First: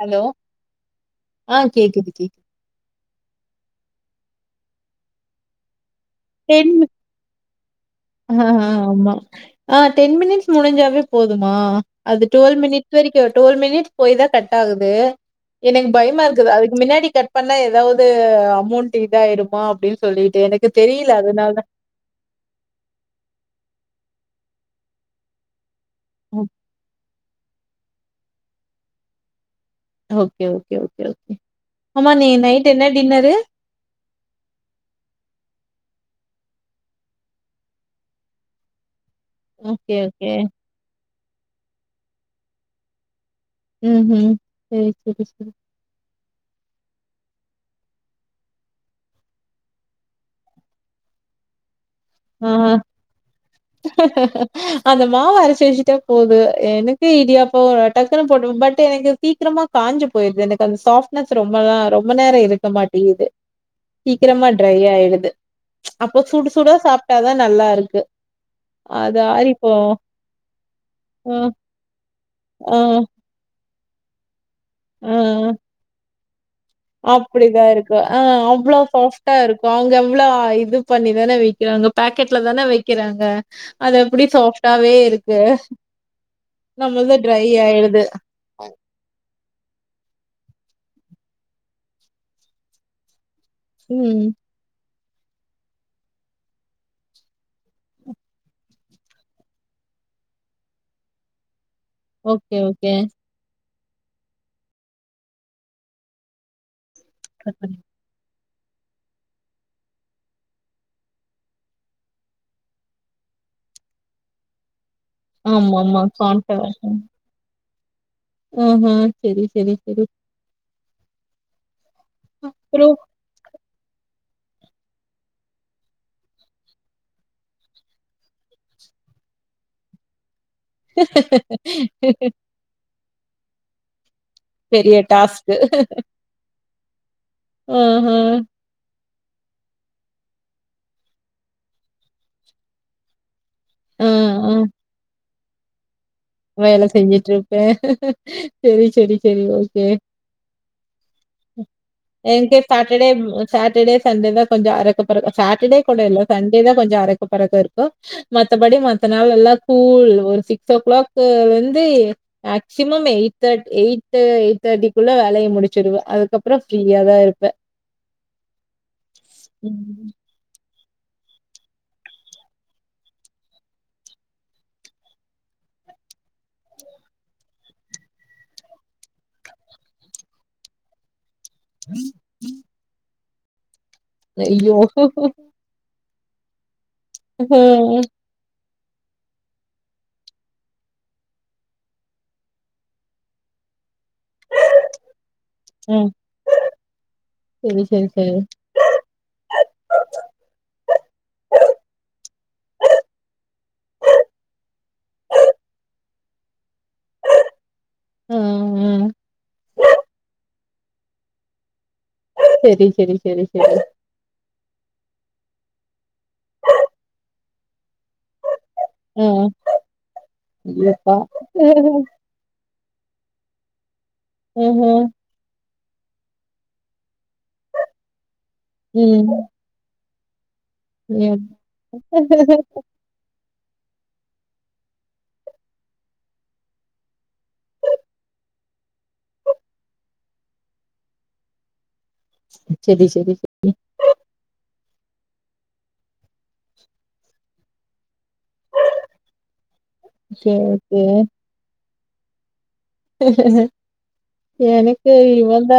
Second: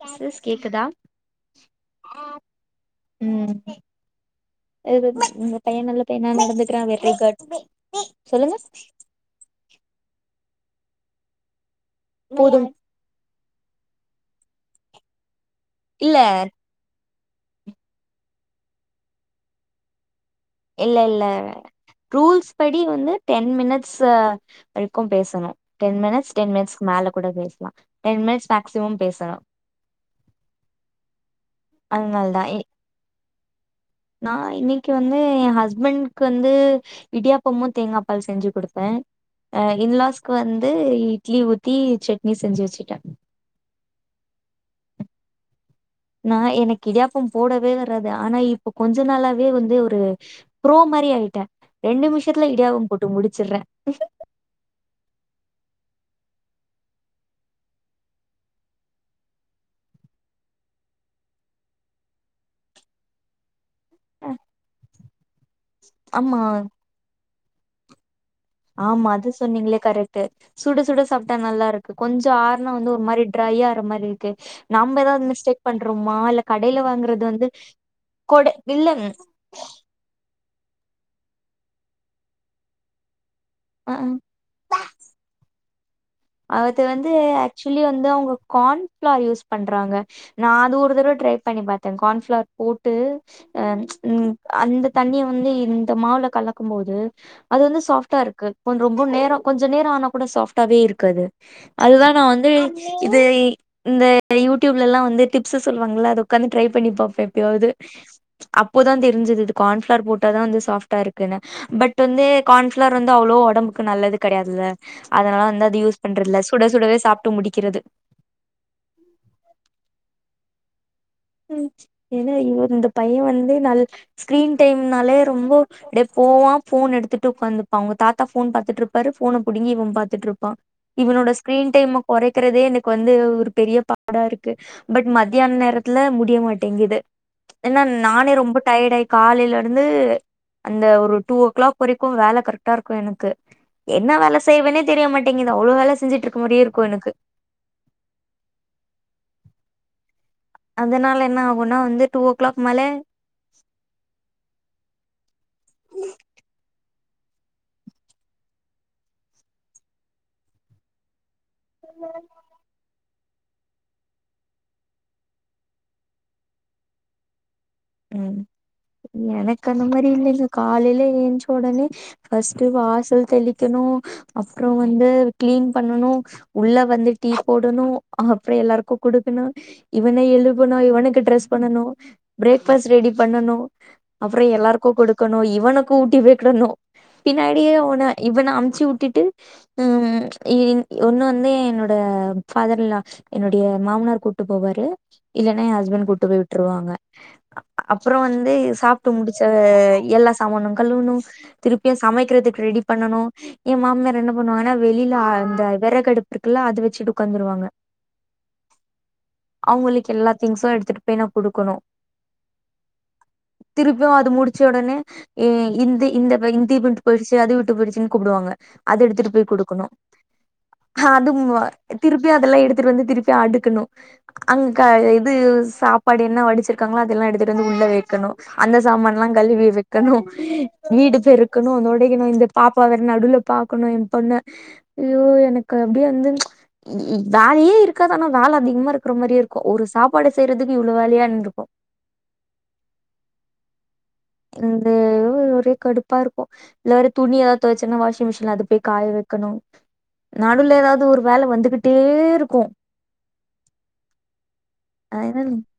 Hello கேக்குதா ஆ கேக்குது கேக்குது உம் [unintelligible] ன நடந்துக்கறேன் வெரி குட் ஆஹ் சொல்லுங்க ஆஹ் ஆமா ஆஹ் டென் மினிட்ஸ் முடிஞ்சாவே போதுமா அது டுவல் போதும் மினிடஸ் வரைக்கு டுவல் மினிட்ஸ் போய் தான் கட் ஆகுது எனக்கு இல்ல பயமா இருக்குது அதுக்கு மின்னாடி கட் பண்ணா ஏதாவது அமௌண்ட் இதாயிருமா அப்டின்னு சொல்லிட்டு எனக்கு இல்ல தெரியில இல்ல அதனால தான் ரூல்ஸ் படி வந்து டென் மினிட்ஸ் வரைக்கும் பேசணும் டென் மினிட்ஸ் தா டென் மினிட்ஸ் கு மேல கூட பேசலாம் டென் மினிட்ஸ் மேக்சிமம் பேசுறா ஓகே ஓகே ஓகே ஓகே ஆமா நீ நைட் என்ன டின்னரு நான் இன்னிக்கு வந்து என் ஹஸ்பண்ட்கு வந்து இடியாப்பமும் தேங்காபால் செஞ்சு கொடுப்பேன் அ ஓகே ஓகே இன்லாஸ்க்கு வந்து இட்லி ஊத்தி சட்னி செஞ்சு வச்சுட்டேன் உஹும் உஹும் சரி சரி நான் எனக்கு இடியாப்பம் போடவே வராது ஆனா இப்ப கொஞ்ச நாளாவே வந்து ஒரு பு்ரோ மாரி ஆயிட்டேன் ஆஹ் அந்த மாவரைச்சு வச்சுட்ட போது எனக்கு இடியாப்போ டக்குனு போட்ட பட் எனக்கு சீக்கிரமா காஞ்சு போயிடுது எனக்கு அந்த சாஃப்டனஸ் ரொம்பதாம் ரொம்ப நேரம் இருக்க மாட்டே இது சீக்கிரமா ட்ரை ஆயிடுது ப்ச் அப்போ ஆமா சுடு சுடா சாப் தான் நல்லா இருக்கு ஆமா அது சொன்னீங்களே கரெக்ட்டு சுட சுட அ சாப்டா நல்லா இருக்கு கொஞ்சோ ஆருனா ஆ வந்து ஒரு மாரி ட்ரையா றமாரி இருக்கு நம்ப ஆ ஏதாது மிஸ்டேக் பண்றோமா இல் அப்டிதான் இருக்கு ஆஹ் அவ்ளோ இல்ல சாஃப்டா இருக்கும் அவங்க எவ்ளோ இது பண்ணிதான வைக்கிறாங்க பாக்கெட்ல தான வைக்கிறாங்க அது ஆ எப்டி சாஃப்டாவே இருக்கு அது வந்து நம்மள்து ட்ரை ஆக்சுவலி ஆயிடுது வந்து அவங்க கான்ஃபிளார் யூஸ் பண்றாங்க நான் அது ஒரு தடவை ட்ரை பண்ணி பாத்தேன் கான்ஃபிளார் போட்டு அ ப்ச் ம் உம் அந்த தண்ணிய வந்து இந்த மாவுல கலக்கும் போது அது வந்து சாஃப்டா இருக்கு ரொம்ப நேரம் கொஞ்ச நேரம் ஆனா கூட சாஃப்டாவே இருக்கு க்கு அது அதுதான் நான் வந்து ஓகே ஓகே இது இந்த யூடியூப்லலா வந்து டிப்ஸ் சொல்லுவாங்கள அத உக்காந்து ட்ரை பண்ணிப் பா ப்ப எப்பயாவது அப்போதான் தெரிஞ்சது இது கான்ஃப்ளார் போட்டா தான் வந்து சாஃப்ட்டா இருக்குன்னு பட் வந்து கான்ஃப்ளார் வந்து அவ்ளோ ஒடம்புக்கு நல்லது கெடையாதுல அதனால வந்து ஆமா அது யூஸ் ஆமா இல்ல சுட சுடவே சாப்ட்டு முடி க்கிறது ம் ஹும் சரி சரி சரி ம் ஏனா இ இந்த அப்புறம் பையன் வந்து நல் ஸ்கிரீன் டைம்னாலே ரொம்ப எப்போவான் ஃபோன் எடுத்துட்டு உக்காந்துப்பான் அவங்க தாத்தா ஃபோன் பாத்துட்டுருப்பாரு ஃபோன புடிங்கி இவன் பாத்துட்டுருப்பான் இவனோட ஸ்கிரீன் டைம்ம கொறைக்கறதே எனக்கு வந்து இவுரு பெரியப்பா சுடா இருக்கு பெரிய பட் டாஸ்க்கு. மத்யான் நேர ட்ல முடிய மாட் டேங்கிது ஏனா ஆஹா. நானே ரொம்ப டயர்ட் ஆ காலைல இருந்து அந்த ஒரு டூ ஓ கிளாக் வரைக்கு வேல கரெக்ட்டா இருக்கு எனக்கு ஆ, என்னா வேல ஆ. செய்வனே தெரிய மாட் டிங்குது அவ்ளோ வேல செஞ்சிட் வேல செஞ்சுட்டுருப்பே செரி செரி செரி ஓகே அதனால என்ன ஆகுன்னா வந்து டூ ஓ என்க்கு கிளாக் மேல சாட்டர்டே வு சாட்டர்டே சண்டேதா கொஞ்சோ அரக் துப் பெறகு அ சாட்டர்டே கூட இல்லா சண்டேதா கொஞ்சோ அரக்கப் பறக்க இருக்கோ மத்தபடி மத்த நாளெல்லா கூல் ஒரு சிக்ஸ் ஓ கிளாக் சாவென் இதே ஆக் திம்மம் எயிட் தேர்ட்டி எயிட் எயிட் தேர்ட்டிக்குள்ள வேலய முடிச்சிடுவே அதுக்கப்பறோ ஃப்ரீயாதா இருப்பே ம் எனக்கு அந்த மாரி ம். இல்லல்ல கா காலைல ஏயின்ச ஒடனே ஃபர்ஸ்ட் வாசல் தெளிக்கணு அப்றோ வந்து கிளீன் பண்ணணு உள்ள வந்து டீ போடணு அப்புறோ எல்லாருக்கும் குடுக்கணு இவனை எழுபுணா இவனுக்கு டிரஸ் பண்ணனு பிரேக் ரெடி பண்ணனு அப்றோ ஐயோ! எல்லாருக்கு குடுக்குணு இவனுக் ஊட்டி விடணு பின்னாடியே ஆ. ஓடுனு இவ அம் சி வுட்டுட்டு ம் இ ஒன்னு வந்து என்னோட ஃபாதர் இன் லா என்னுடைய மாமனார் கூட்டு போவாரு இல்லன்னா எ ஹஸ்பண்ட் ம் கூட்டு போய் விட்ருவாங்க செரி செரி அப்றோ செரி வந்து சாப்ட்டு முடிச்ச எல்லா சமானு கழுவனு திருப்பியு சமைக்கிறதுக்கு ரெடி பண்ணனு எ மாமியார் என்ன பண்ணுவாங்கனா வெளில அந்த வெ வெறகடுப்பு இருக்குல்ல அத வச்சுட்டு உட்காந்துருவாங்க ஆ ஆ அவங்களுக்கு எல்லா திங்க்ஸு எடுத்துட்டு போய் நா குடுக்குணு செரி செரி செரி செரி அஹ் இந்தி இந்த இந்தி விட்டு போயிடுச்சு அது விட்டு போயிடுச்சுன்னு கூப்பிடுவாங்க அது ஆ எடுத்துட்டு போய் குடுக்கணு ஹ ஐயோப்பா அது திருப்பி அதெல்லாம் எடுத் த்து வந்து திருப்பி அடுக்கணு அங்க ஆஹ இது சாப் படினா வடிச்சிரு இருக்கங்களா அதெல்லா எடுத்துட்டு வந்து உள்ள வைக்கணு அந்த சாமான் எல்லா ம் கழுவி வை தரனு வீடு ம் பெருக்கணு அதோட இந்த பாப்பாவ நடுல பாக்கணு என் பொண்ண ஐயோ எனக்கு அப்டியே வந்து வேலயே இருக்காது ஆனா வேல அதிகமா இருக்கிற மாரியே இருக்கு ஒரு சாப்பாடு செய்றதுக்கு இவ்ளோ வேலயானு அப்டிங்கற மாரி இருக்கு செரி செரி செரி இந்த ஒரே கடுப்பா இருக்கு இல்ல துணி எதாது தெவச்சன்னா வாஷிங் மிஷின் அது போய் காய வைக்கணு ஓகே நாடுவுல ஓகே எதாது ஒரு வேல வந்துகிட் ட்டே இருக்கு எனக்கு அதனால இவந்தா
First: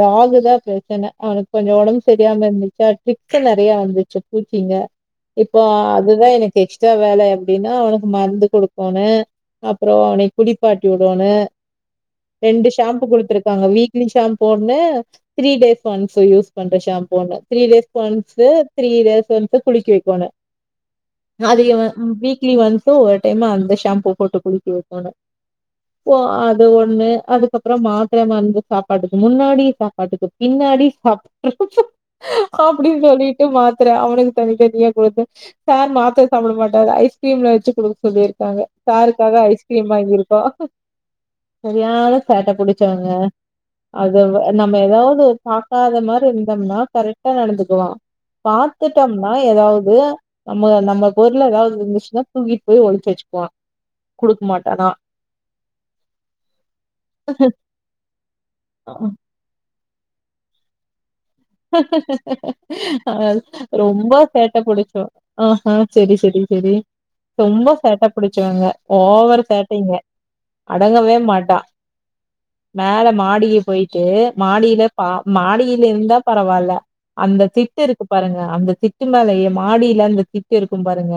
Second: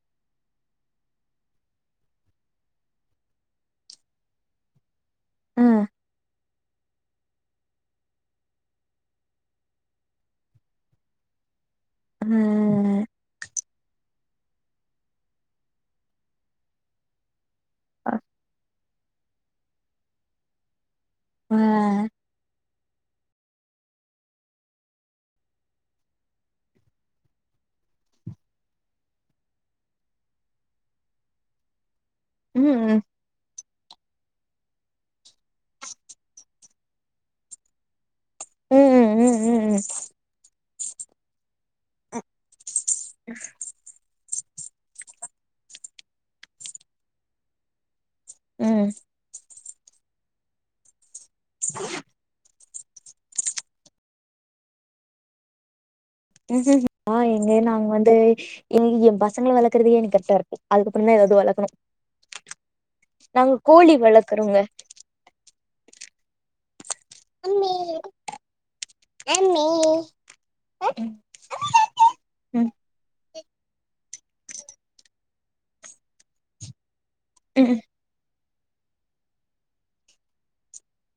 டாகு தா பிரச்சன அவனுக்கு கொஞ்ச உடம்பு செரியில்லாம இருந்துச்சா டிக் நெறைய வந்துச்சு பூச்சிங்க இப்போ ஆ அதுதா‌ எனக் எக்ஸ்ட்ரா வேல எப்டினா அவனுக்கு மருந்து குடுக்கோணு அப்புறம் அவன குளிப்பாட்டி வுடேனு ஆ ரெண்டு ஷாம்பு குடுத்துருக்காங்க வீக் ரெய்லி ஷாம்பு ஒன்னு த்ரீ டேஸ் ஒன்ஸ் யூஸ் பண்ற ஷாம்பு ஒன்னு three days once three days once குளிக்க வைக்கனு ஆ அது வீக்லி ஒன்ஸ் சோ ஒரு டைமு அந்த ஷாம்பூ போட்டு குளிக்க வைக்கணு ஓ அது ஒண்ணு அதுக்கப்பறம் மாத்திர மருந்து சாப்பாட்டுக்கு முன்னாடி சாப்பாட்டுக்கு பின்னாடி சாப்பிட்டு ம் அப்டின்னு சொல்லிட்டு மாத்த அவனுக்கு தனி தனியா கொடுத்து சார் மாத்தர சாப்ட மாட்டாறு ஐஸ்கிரீம்ல வெச்சு குடுக்க சொல்லிருக் இருக்காங்க ம் ம் சாருக்காக ம் ம் ஐஸ்கிரீம் வாங்கியிருக்கோ செரியான சேட்ட புடிச்சவங்க அது நம்ம எதாவது பாக்காத மாரி இருந்தோம்னா கரெக்டா நடந்துக்குவான் ம் ம் பாத்துட்டோம்னா எதாவது [unintelligible] நம்ம நம்ம பொர்லு எதாது இருந்துச்சுனா தூகி போய் ஒலிச்சு வச்சுக்குவான் குடுக்க மாட்டானா ம் எங்க நாங்க வந்து இன்னிக்கு என் பசங்க வளக் வளக்ரதே எனக்கு கரக்டா இருக்கு அதுக்கபரதான் ஆ நாங்க கோழி ரொம்ப வளக்கறோங்க சேட்டை புடிச்சவன் ஆஹ்ஹ் சேரி சேரி சேரி ரொம்ப ம் சேட்டை புடிச்சவங்க ஓவரு ம் சேட்டைங்க அடங்கவே மாட்டான் மேல மாடி போயிட்டு மாடியில பா மாடியில இருந்தா பரவால்ல அந்த திட்டு இருக்கு பாருங்க அந்த திட்டு மேலைய மாடியில அந்த திட்டு இருக்கும் பாருங்க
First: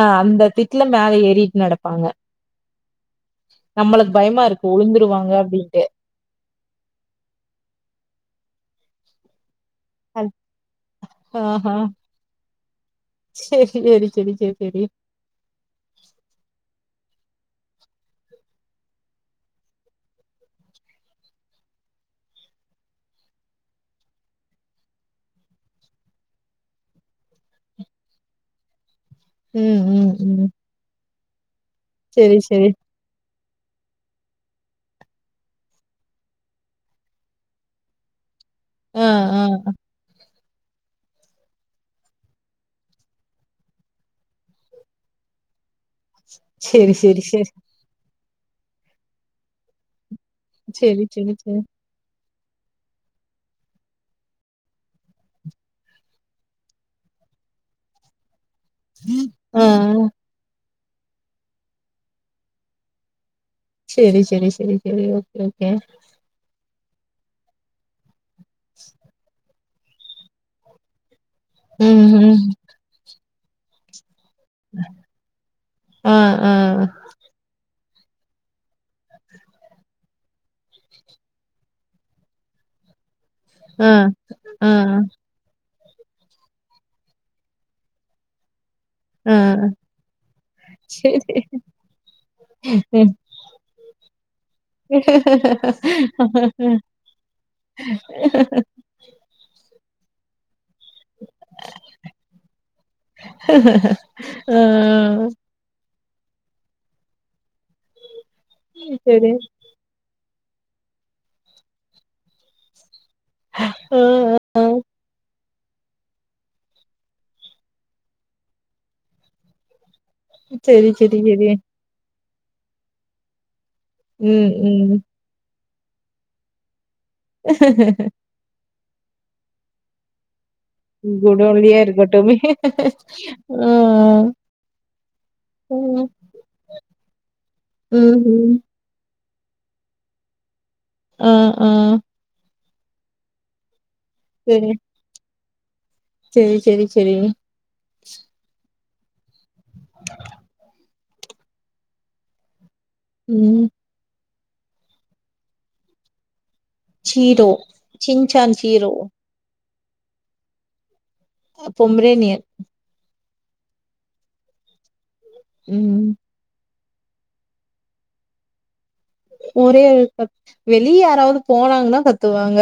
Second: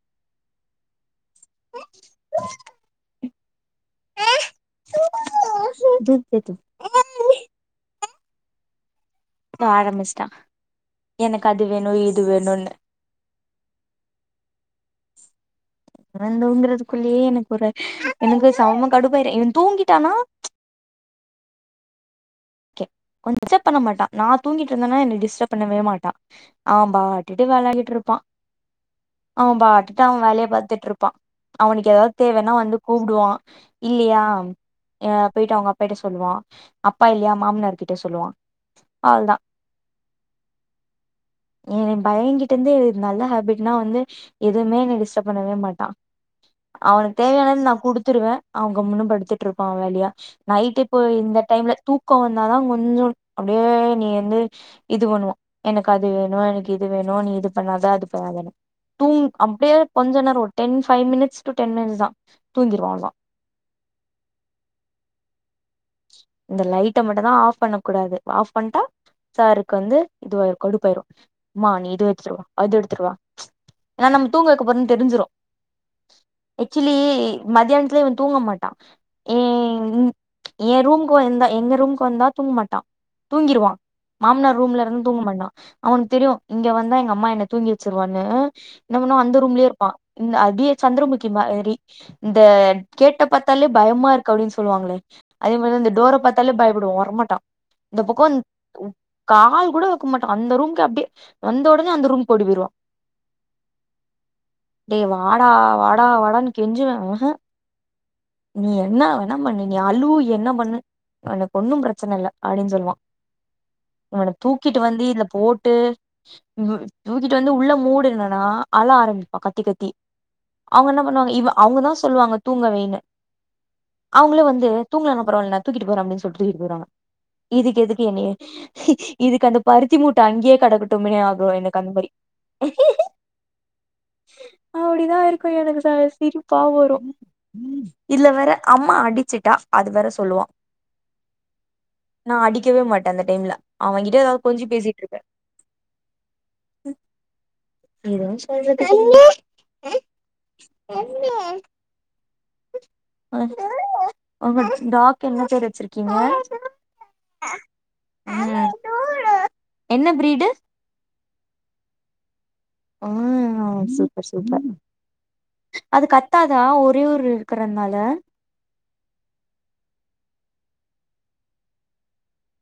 ஆ அந்த திட் திட்ல மேல ஏரி ட்டு நடப்பாங்க [inaudible] நம்மளுக்கு பயமா இருக்கு உழுந்துருவாங்க அப்படின்ட்டு ம் ஆ ஆரம்பிச்சிட்டா எனக்கு அது ஆஹ வேணு இது வேணுன்னு செரி செரி செரி செரி செரி இவன் தூங்குறதுக்குள்ளயே எனக்கு ஒரு எனக்கு செம கடுப்பாயிடு இவன் தூங்கிட்டானா ஓகே டிஸ்டர்ப் பண்ண மாட்டான் நான் தூங்கிட்டு இருந்தேனா என்னை டிஸ்டர்ப் பண்ணவே மாட்டான் அவ பாட்டுட்டு விளையாடிட்டு இருப்பான் அவன் ம் பாட்டுட்டு ம் அவன் வேலைய ம் பாத்துட்டு இருப்பான் அவனுக்கு ஏதாவது சேரி தேவைன்னா சேரி வந்து கூப்பிடுவான் இல்லையா ஆ போயிட்டு அவங்க அப்பாகிட்ட சொல்லுவான் அப்பா இல்லையா மாமனார் கிட்ட சொல்லுவான் ஆ ஆ அவளதான் என் பயங்கிட்ட இருந்து நல்ல ஹேபிட்னா வந்து எதுவுமே என் டிஸ்டர்ப் பண்ணவே மாட்டான் சேரி அவனுக்கு சேரி சேரி தேவையானது நான் குடுத்துருவேன் அவ கம்முன்னு படுத்துட்டு இருப்பான் அவ வேலையா நைட் இப்போ சேரி சேரி இந்த சேரி டைம்ல தூ இப்ப வந்தாதான் கொஞ்சம் அப்படியே நீ வந்து இது பண்ணுவான் எனக்கு அது வேணும் எனக்கு இது வேணும் நீ இது பண்ணாத அது பண்ணாதநு தூங்க் ஆ ஆ அப்படியே கொஞ்ச நர ஓ ten five minutes two ten minutes தான் தூங்கிடுவா அவ்ளவுதான் சேரி சேரி சேரி சேரி ஓகே ஓகே இந்த லைட்டை மட்டும் தான் ஆஃப் பண்ணக்க கூடாது ஆப் பண்ணிட்டா சார் க்கு வந்து இது கடுப்பாயிடும் அம்மா நீ இது ம் ம் வெச்சுருவா அது எடுத்துட்டுவா ஏனா நம் தூங்கற வெக்க போறேன் தெரிஞ்சுரு ஆ ஆ ஏக்சுலி மத்தியானத் தில் இவ தூங்க மாட்டா ம் எ ரூம்க்கு வந்தா எங்க ரூம்க்கு வந்தா தூங்க மாட்டா தூங்கிருவா ஆ மாமனார் ஆ ரூம்ல இருந்து தூங்க மாட்டா அவனுக்கு தெரியு இங்க வந்தா எங்க அம்மா என்ன தூங்கி வச்சிருவாங்க என்ன பன்னா ஆ அந்த ரூம்லயே இருப்பா இந்த அடியே சந்திரமுகி சேரி மாரி இந்த ம் கேட்ட பாத்தாலே பயமா இருக்கு அப்படின் சொல்லுவாங்களே அதே மாரி தா இந்த டோர பாத்தாலே பயப்படுவா வரமாட்டா இந்த பக்கோ கால் கூட வெக்க மாட்டா அந்த ரூம் இர்க் அப்படியே வந்த உடனே அந்த ரூம் ஓடி போயிடுவா ஆ டேய் வாடா வாட் டா வாடான் கெஞ்சுவே நீ என்ன சரி வேணா பண்ணி நீ அலு என்ன பண்ணு எனக்கு ஒன்னு பிரச்சன இல்ல அப்படின் சொல்லுவா இவன ஆ தூக்கிட்டு வந்து இதுல போட் டு தூக்கிட்டு வந்து உள்ள மூடுனுனா அழ ஆரம்பிப்பா கத்தி கத்தி சரி அவுங்க என்ன சரி பண்ணுவாங்க இவ சரி அவங்கதா சொல்லுவாங்க தூங்க வெய்னு அவங்களு ம் வந்து தூங்கலான பரவால்ல தூக்கிட்டு போறோ அப்டின் சொல்ட்டு தூக்கிட்டு போறாங்க இதுக்கு ம் எதுக்கு என்னைய இதுக்கு அந்த பருத்தி மூட்ட அங்யே கடகட்டுமே ஆகு குடோன்லயே எனக்கு அந்த மாரி இருக்கட்டுமே ஆ அப்டிதா இருக்கு எனக்கு ம் செம சிரிப்பா வரு இது வேற ம்ஹும் அம்மா அடிச்சுட்டா அது வேற சொல்லுவா ஆஹ் ஆஹ் கவே மாட்ட அந்த டைம்ல அவன் கிட்ட எதா கொஞ்சி பேசிட்ருப்பே சேரி சேரி சேரி எதுவு [inaudible] அ ம் உங்க டாக்கென்ன பேரு வச்சிருக்கீங்க ஷீரோ சின்சான் ம் ஷீரோ என்ன ப்ரீடு பொம்ரேனியன் ம் சூப்பர் சூப்பர் ம் அது கத்தாதா ஒர் ரே ஒரு இருக்கிறனால ஒரே கத் வெளிய யாராவது போனாங்கன்னா கத்துவாங்க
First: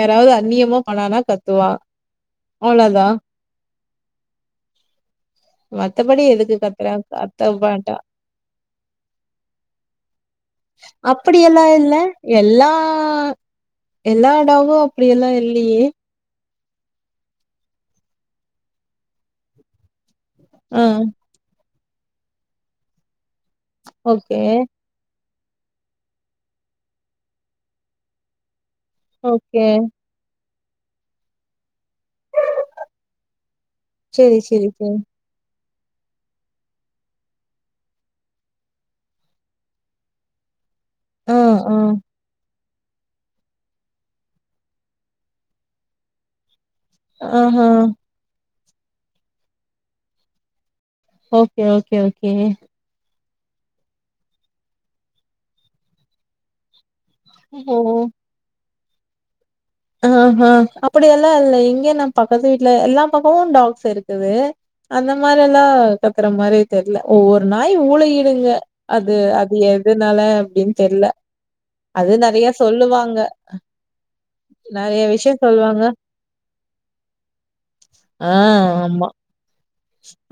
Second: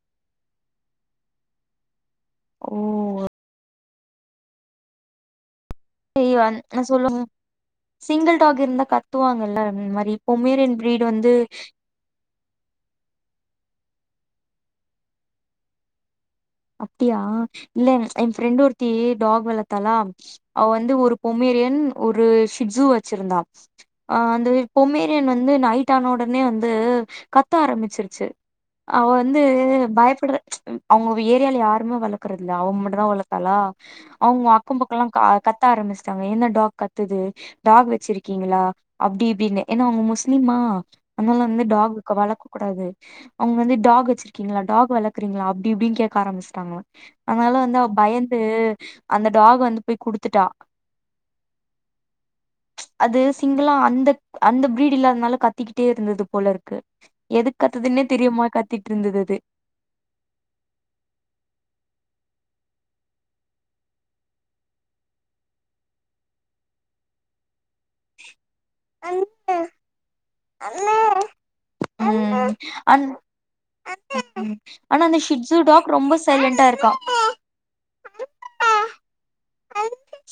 யாராவது அந்நியமா பண்ணானா கத்துவா ஓ அவ்ளோதா அ மத்தபடி எதுக்கு செய்வான் அ கத்துறா சொல்லுங்க கத்த மாட்டா சிங்கில்டாக் இருந்தா கத்துவாங்கல்ல அந் மாரி எப்போம் அப்படியெல்லா இல்ல எல்லா எல்லா டாகு அப்படி எல்லா இல்லையே அப்டியா இல்ல ஏ ஃப்ரெண்ட் ஒருத்தி டாக் வளத்தாளா அவ ஆ வந்து ஒரு பொமேரியன் ஒரு சிஜ்ஜு வச்சிருந்தா ஆ ஓகே அந்த வெ பொமேரியன் வந் து நைட்டான ஒடனே வந்து கத்த ஆரம்பிச்சிருச்சு அவ வந்து ஓகே பயப்படுவ அவுங்க ஏரியால யார் ம்மே வளக்கறதில்ல அவுங்க மட்டுந்தா வளர்த்தாளா செரி அவுங்க செரி அக்கம செரி பக்கம்லா கா கத் கத்த ஆரம்பிச்டாங்க என்ன டாக் கத்துது டாக் வச்சிருக்கீங்களா அப்டி இப்டின்னு ஏனா அவுங்க முஸ்லீமா அன்னால வந்து டாக்கு வளக் கூடாது அவுங்க வந்து டாக் வச்சிருக்கீங்களா டாக் வளக்கறீங்களா அப்டி இப்டின்னு கேக் க ஆரம்பிச்ட்டாங்க அத்னால ஆஹா வந்து அவ பயந்து அந்த டாக் வந்து போய் குடுத்துட்டா ஓகே ஓகே ஓகே அது சிங்கிளா அந்தக் அந்த ப்ரீடூ இல்லாதனால கத்திக்கிட்டே இருந்துது போலருக்கு எதுக் ஓ கத்துதுன்னே தெரியாம கத் திட்ருந்துது அது ஆஹா அப்படியல்லா இல்ல இங்கயூ நம் பக்கத்து வீட்டுல எல்லா பக்கமூ டாக்ஸ் இருக்குது அந்த மாரி எல்லா கத்துற மாரி தெரில ஒவ்வொரு நா ஆய் ஊளையிடுங்க அது அது எதுனால அப்டின் தெரில அது அது நெறைய ம் அன் சொல்லுவாங்க ம் ஆனா நெறைய அந்த விஷயோ ஷிஜ்ஜு சொல்லுவாங்க டாக் ரொம்ப சைலண்டாருப்பா ஆ ஆமா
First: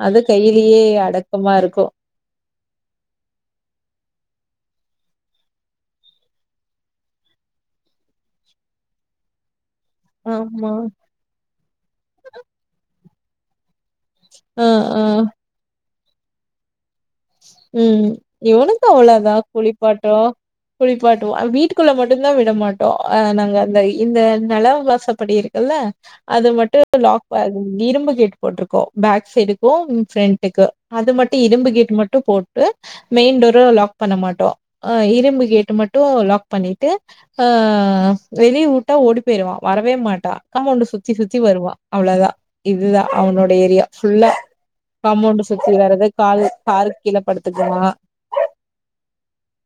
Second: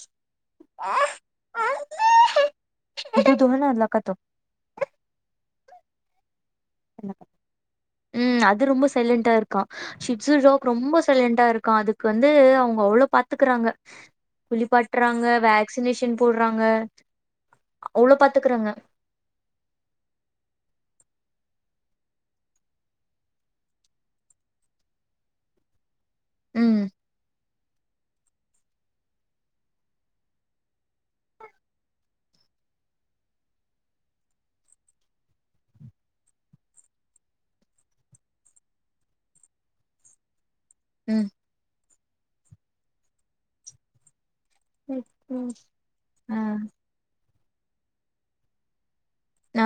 அது கையிலயே அடக்கமா இருக்கூ இது துவன எல்லா கத்தோ உம் அது ரொம்ப சைலன்டா இருக்கான் ஷிஜு ஆமா ரொம்ப சைலண்டா இருக்கா அதுக்கு வந்து அவுங்க அவ்ளோ பாத் துக்கறாங்க ஆ குளிப்பாட்றாங்க வேக்ஸ் சின்னேஷன் போடுறாங்க உம் இவனுந்தா அவ்ளதா குளிப்பாட்றோ குளிப்பாட் டோ வீட்டுக்குள்ள மட்டுந் தா விடமாட்டோ அஹ் நாங்க அந்த இந்த நெல வாசப்படி இருக்குல்ல அது ம் மட்டும் லாக்பாகு இரும்பு கேட் போட்ருக்கோம் பேக் சைடுக்கும் ஃபிரண்ட்டுக்கு அது மட்டு இரும்பு கேட் மட்டு போட்டு மெயின் டோர் லாக் பண்ண மாட்டோ அ இரும்பு கேட் மட்டு லாக் பண்ணிட்டு அஹ வெளிய வுட்டா ஓடி போயிருவா வரவே மாட்டா காமோன்டு சுத்தி ம் சுத்தி வருவா அவ்வளா தான் இதுதா அவனோட ஏரியா ஃபுல்லா கமோண்டு ம் சுத்தி வர்றது ஆ காலு கார் படுத்துக்குவான் நா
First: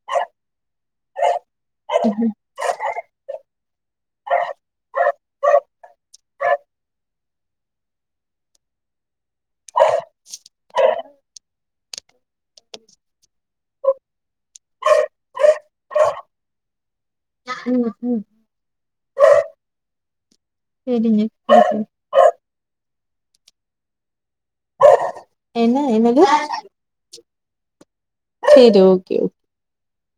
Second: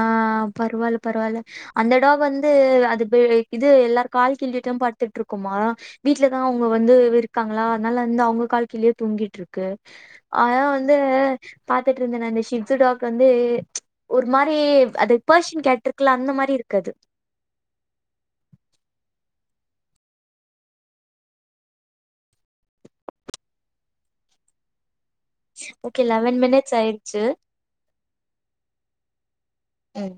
பர்வால பர்வால அந்த டாக் வந்து அது இது எல்லாரு கால் கீளெட்டும் படுத்துட்ருக்குமா அ வீட்டுலதா அவுங்க வந்து இருக்காங்களா அதனால இந்தா உங்க கால்கிலேயே தூங்கிட்டு இருக்கு ஆனா வந்து பாத்துட்டு இருந்தே நா இந்த ஷிக்ஜு டாக் வந்து ஒரு மாரி அது பர்சியன் கேட்டிருக்குல்ல அந்த மாரி இருக்கு அது உம் உம் சரிங்க சரி சரி என்ன ஓகே என்னது லெவன் மினிட்ஸ் ஆயிடுச்சு சரி ஓகே ம்